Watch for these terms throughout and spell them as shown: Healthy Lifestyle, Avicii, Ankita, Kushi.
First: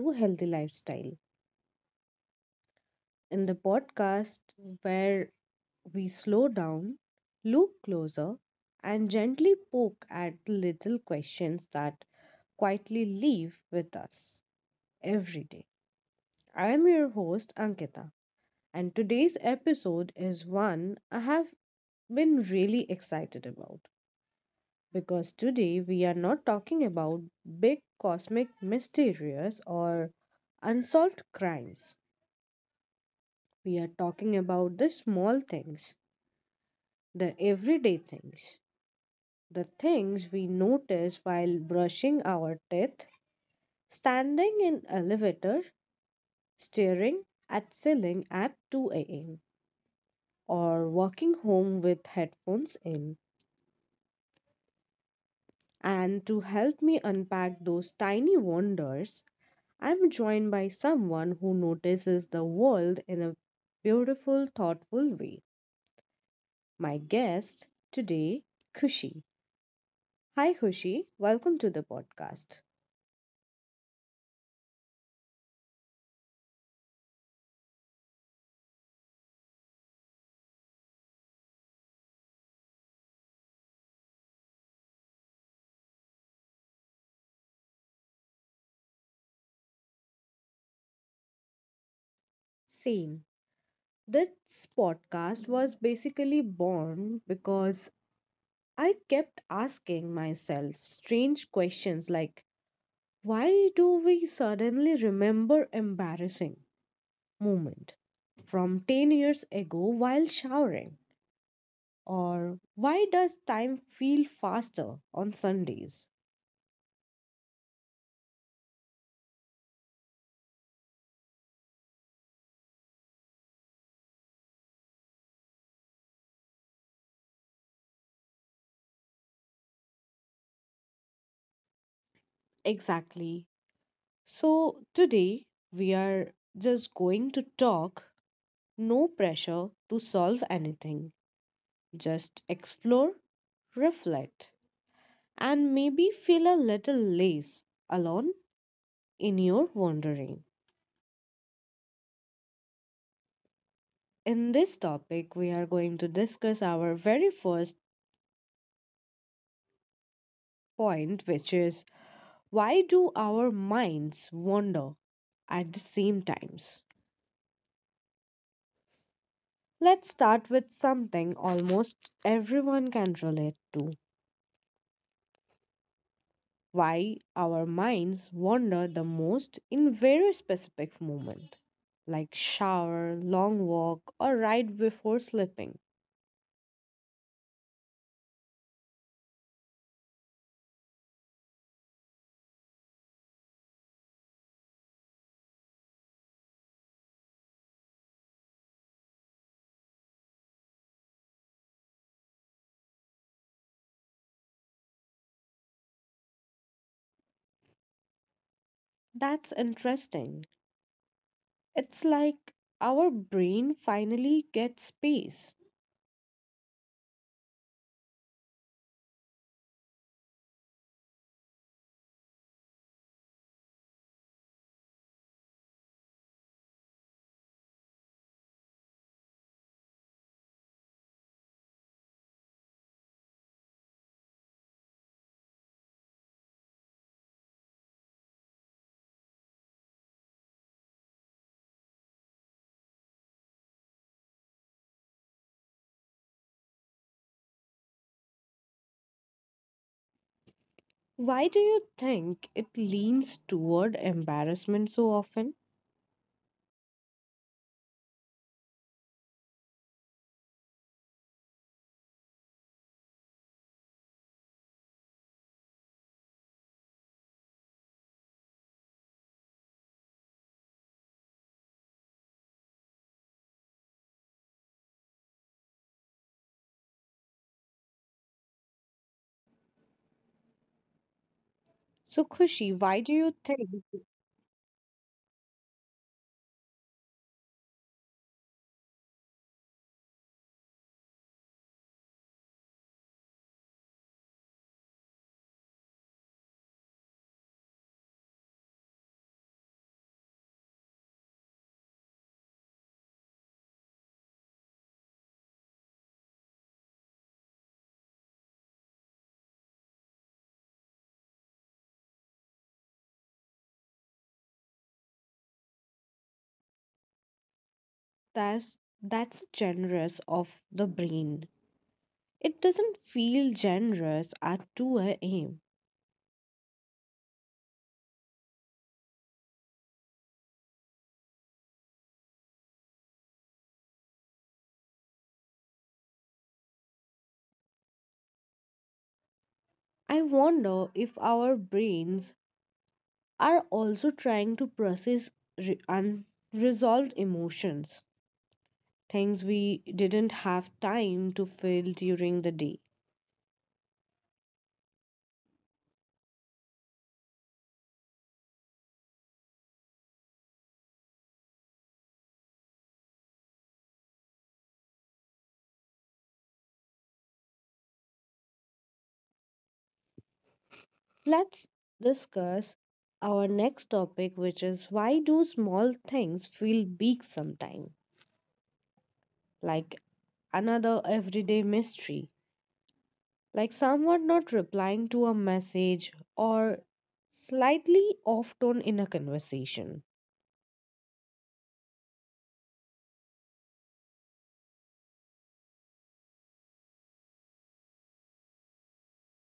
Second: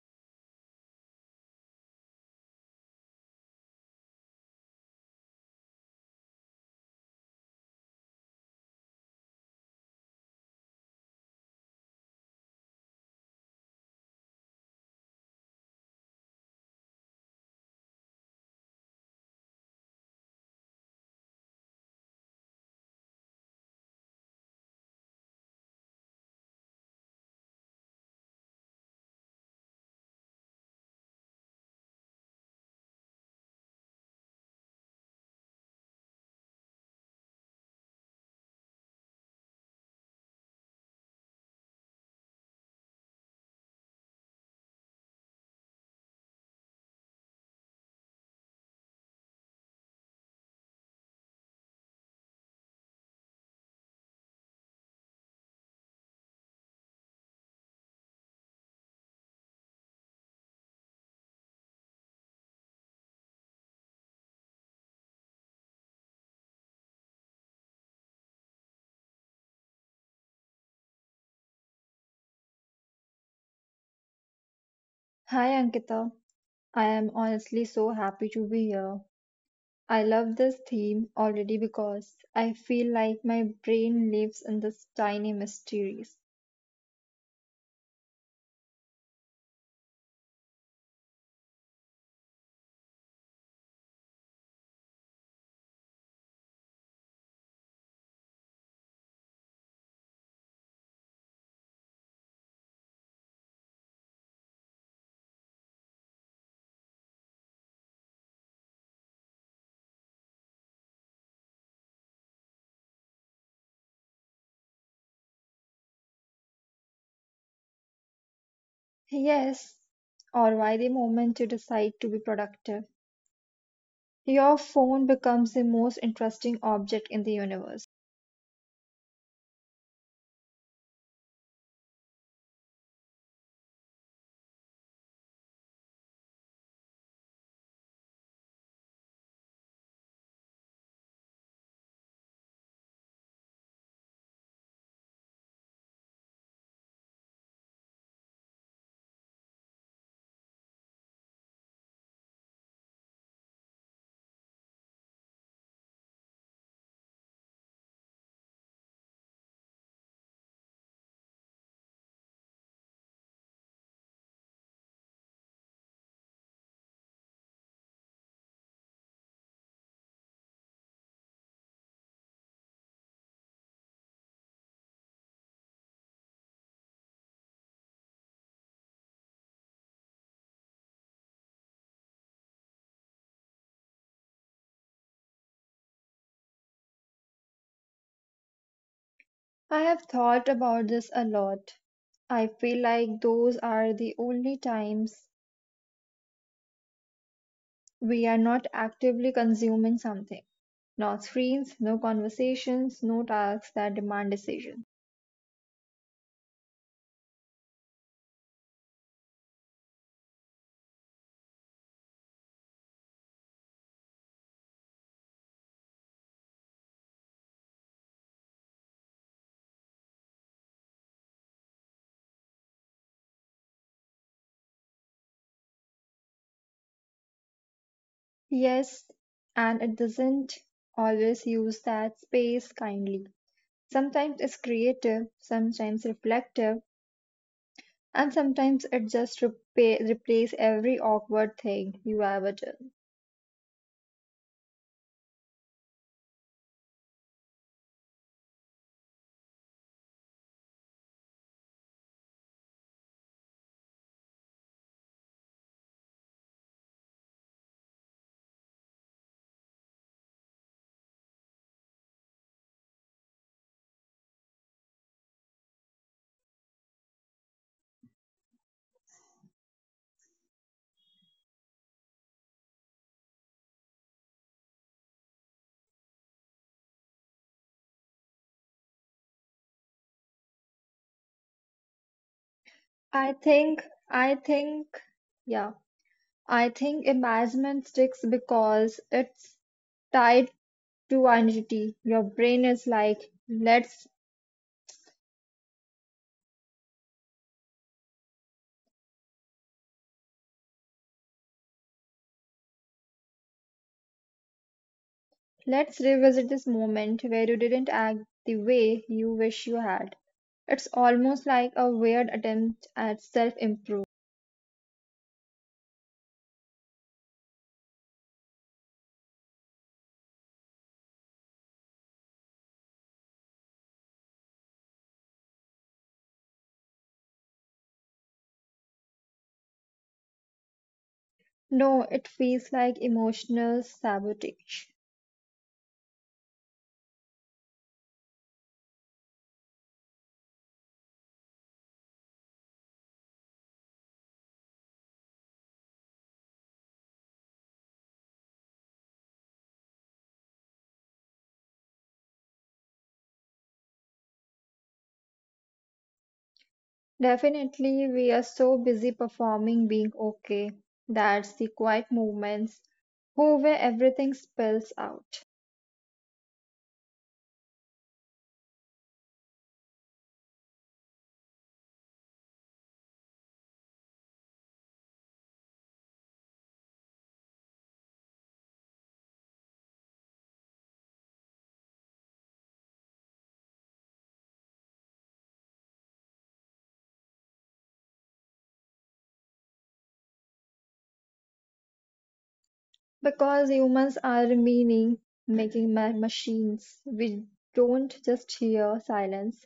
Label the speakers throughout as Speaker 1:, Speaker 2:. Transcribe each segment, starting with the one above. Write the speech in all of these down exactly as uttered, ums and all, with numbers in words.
Speaker 1: to Healthy Lifestyle. In the podcast where we slow down, look closer, and gently poke at the little questions that quietly live with us every day. I am your host, Ankita, and today's episode is one I have been really excited about because today we are not talking about big cosmic mysteries or unsolved crimes. We are talking about the small things, the everyday things, the things we notice while brushing our teeth, standing in elevator, staring at ceiling at two a m or walking home with headphones in. And to help me unpack those tiny wonders, I'm joined by someone who notices the world in a beautiful, thoughtful way. My guest today, Kushi. Hi, Hushi. Welcome to the podcast.
Speaker 2: Hi Ankita, I am honestly so happy to be here. I love this theme already because I feel like my brain lives in this tiny mysteries.
Speaker 1: Same. This podcast was basically born because I kept asking myself strange questions like, why do we suddenly remember embarrassing moment from ten years ago while showering, or why does time feel faster on Sundays?
Speaker 2: Yes, or why the moment you decide to be productive, your phone becomes the most interesting object in the universe.
Speaker 1: Exactly. So today we are just going to talk. No pressure to solve anything. Just explore, reflect, and maybe feel a little less alone in your wandering. In this topic, we are going to discuss our very first point, which is, why do our minds wander at the same times? Let's start with something almost everyone can relate to, why our minds wander the most in very specific moment, like shower, long walk, or right before sleeping.
Speaker 2: I have thought about this a lot. I feel like those are the only times we are not actively consuming something. No screens, no conversations, no tasks that demand decision.
Speaker 1: That's interesting. It's like our brain finally gets space.
Speaker 2: Yes, and it doesn't always use that space kindly. Sometimes it's creative, sometimes reflective, and sometimes it just repa replays every awkward thing you ever done.
Speaker 1: Why do you think it leans toward embarrassment so often? So, Khushi, why do
Speaker 2: I
Speaker 1: you think
Speaker 2: think, I think, yeah, I think embarrassment sticks because it's tied to identity. Your brain is like, let's Let's revisit this moment where you didn't act the way you wish you had. It's almost like a weird attempt at self improvement.
Speaker 1: that's, that's generous of the brain? It doesn't feel generous at two a m.
Speaker 2: No, it feels like emotional sabotage.
Speaker 1: I wonder if our brains are also trying to process re- unresolved emotions, things we didn't have time to feel during the day.
Speaker 2: Definitely, we are so busy performing being okay. That's the quiet moments who where everything spills out.
Speaker 1: Let's discuss our next topic, which is, why do small things feel big sometimes? Like another everyday mystery, like someone not replying to a message or slightly off tone in a conversation.
Speaker 2: Because humans are meaning making ma- machines, we don't just hear silence,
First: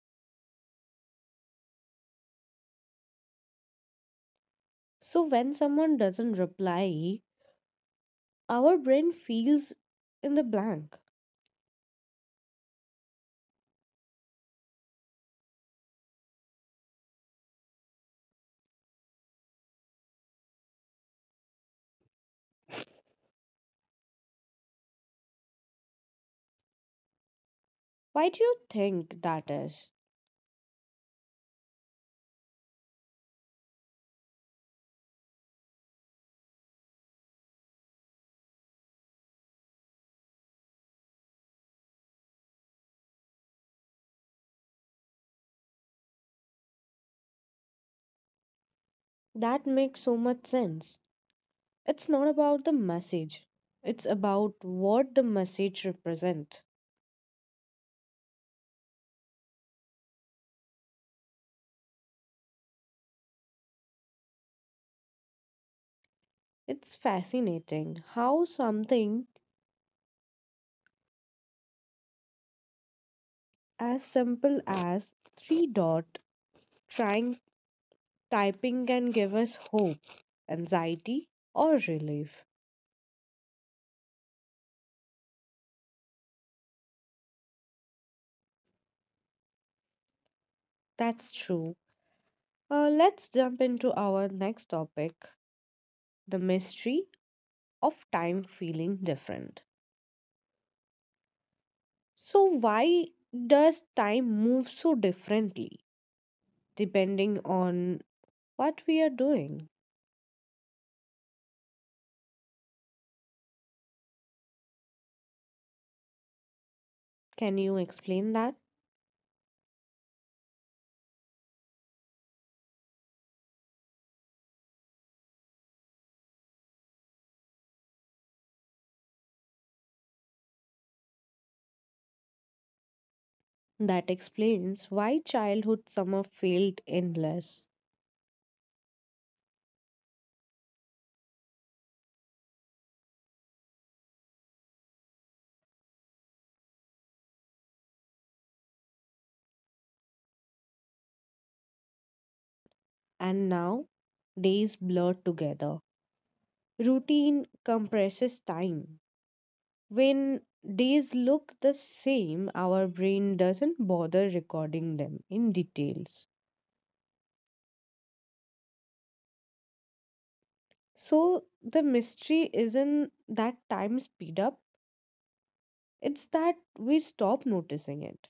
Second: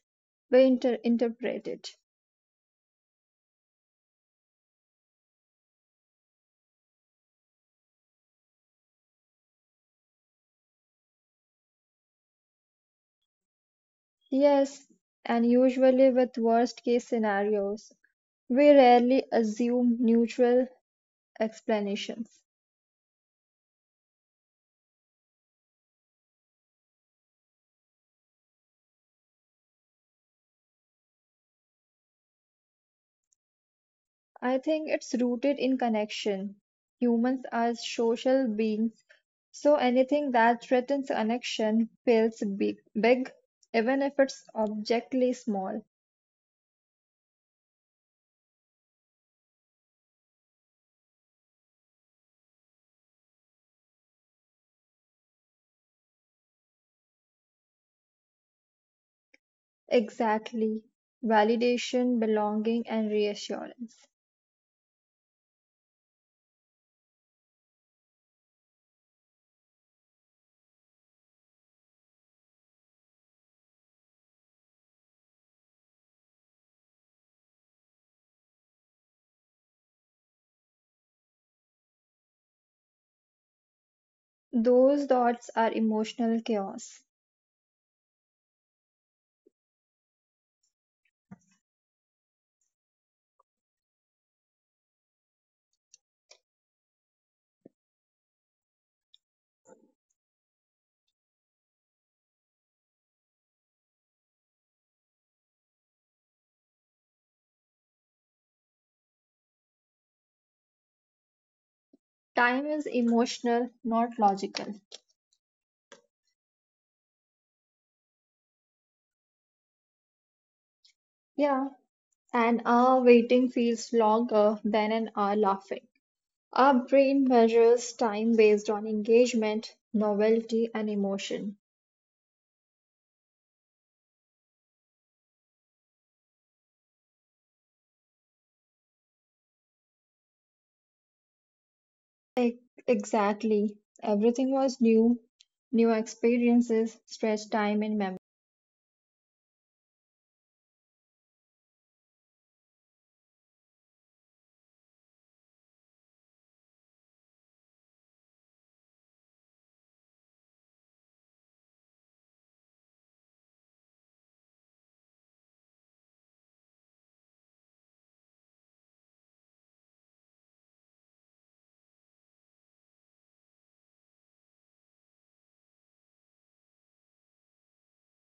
Speaker 2: we inter- interpret it.
Speaker 1: So when someone doesn't reply, our brain feels in the blank.
Speaker 2: Yes, and usually with worst case scenarios, we rarely assume neutral explanations.
Speaker 1: Why do you think that is?
Speaker 2: I think it's rooted in connection. Humans are social beings, so anything that threatens connection feels big, big, even if it's objectively small.
Speaker 1: That makes so much sense. It's not about the message. It's about what the message represents.
Speaker 2: Exactly. Validation, belonging, and reassurance.
Speaker 1: It's fascinating how something as simple as three dot trying typing can give us hope, anxiety, or relief.
Speaker 2: Those dots are emotional chaos.
Speaker 1: That's true. Uh, let's jump into our next topic, the mystery of time feeling different. So, why does time move so differently depending on what we are doing?
Speaker 2: Time is emotional, not logical.
Speaker 1: Can you explain that?
Speaker 2: Yeah. An hour waiting feels longer than an hour laughing. Our brain measures time based on engagement, novelty, and emotion.
Speaker 1: That explains why childhood summer felt endless,
Speaker 2: E- exactly. Everything was new. New experiences stretch time in memory.
Speaker 1: and now days blur together. Routine compresses time. When days look the same, our brain doesn't bother recording them in details. So the mystery isn't that time speed up, it's that we stop noticing it.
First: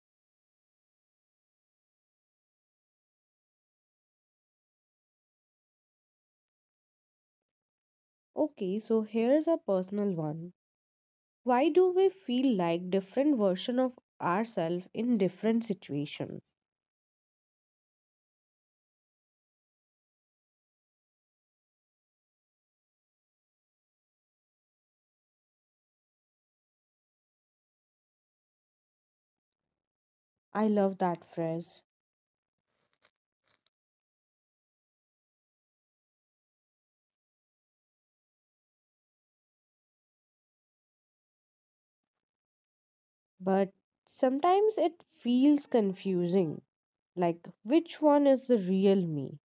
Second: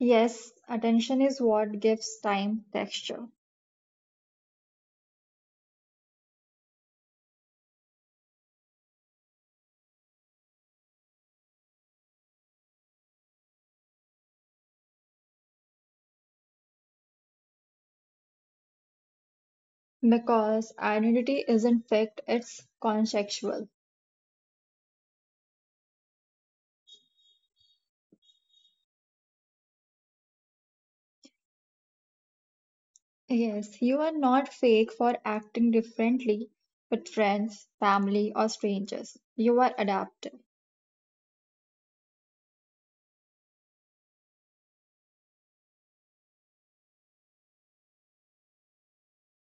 Speaker 2: Yes, attention is what gives time texture.
Speaker 1: Okay, so here's a personal one. Why do we feel like different version of ourselves in different situations?
Speaker 2: Because identity isn't fixed, it's contextual.
Speaker 1: I love that phrase,
Speaker 2: Yes, you are not fake for acting differently with friends, family, or strangers. You are adaptive.
Speaker 1: but sometimes it feels confusing. Like, which one is the real me?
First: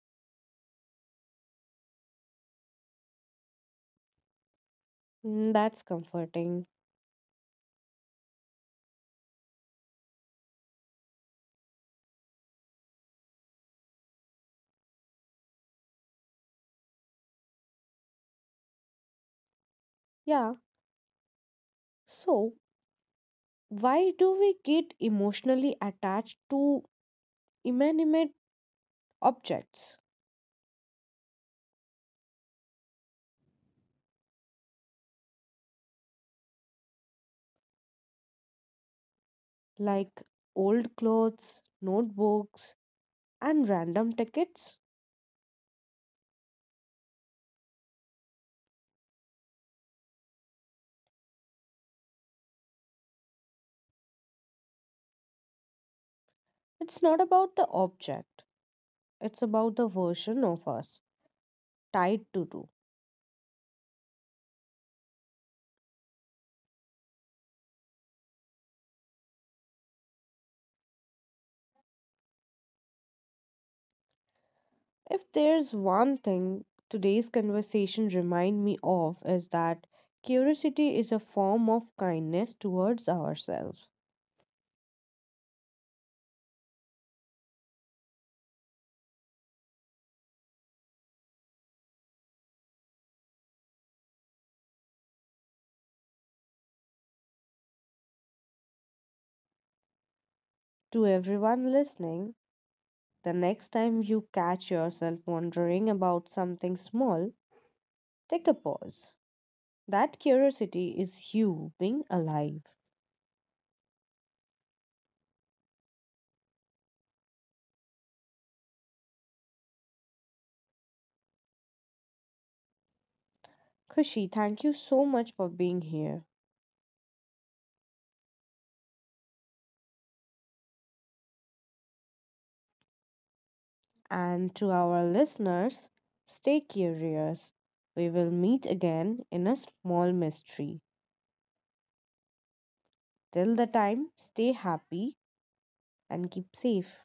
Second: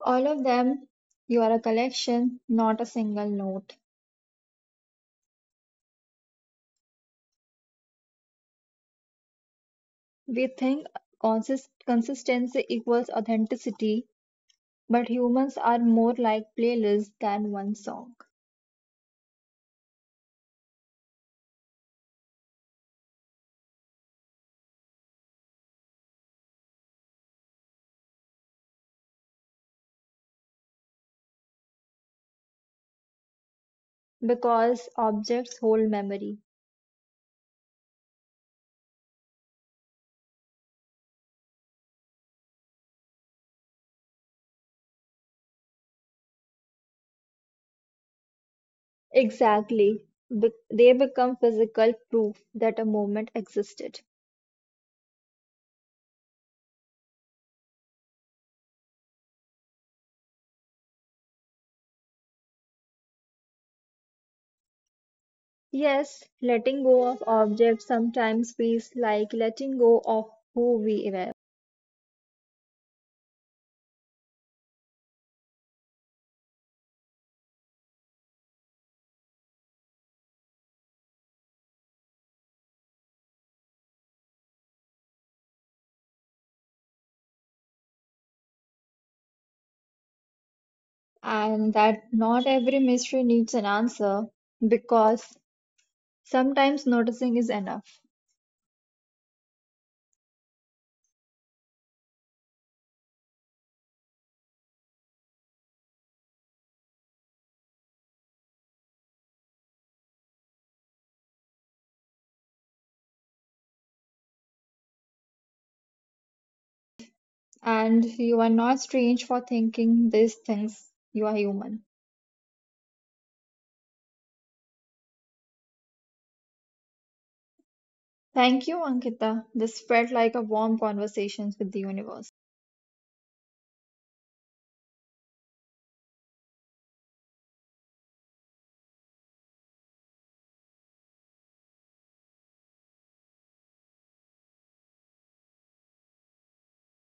Speaker 2: All of them, you are a collection, not a single note.
Speaker 1: Mm, that's comforting.
Speaker 2: We think consist- consistency equals authenticity, but humans are more like playlists than one song
Speaker 1: Yeah. So why do we get emotionally attached to inanimate objects,
Speaker 2: because objects hold memory.
Speaker 1: like old clothes, notebooks, and random tickets.
Speaker 2: Exactly. Be- they become physical proof that a moment existed.
Speaker 1: It's not about the object, it's about the version of us tied to do.
Speaker 2: Yes, letting go of objects sometimes feels like letting go of who we were,
Speaker 1: If there's one thing today's conversation remind me of is that curiosity is a form of kindness towards ourselves.
Speaker 2: and that not every mystery needs an answer because sometimes noticing is enough,
Speaker 1: To everyone listening, the next time you catch yourself wondering about something small, take a pause. That curiosity is you being alive.
Speaker 2: and you are not strange for thinking these things. You are human.
Speaker 1: Kushi, thank you so much for being here.
Speaker 2: Thank you, Ankita. This felt like a warm conversation with the universe.
Speaker 1: And to our listeners, stay curious. We will meet again in a small mystery. Till the time, stay happy and keep safe.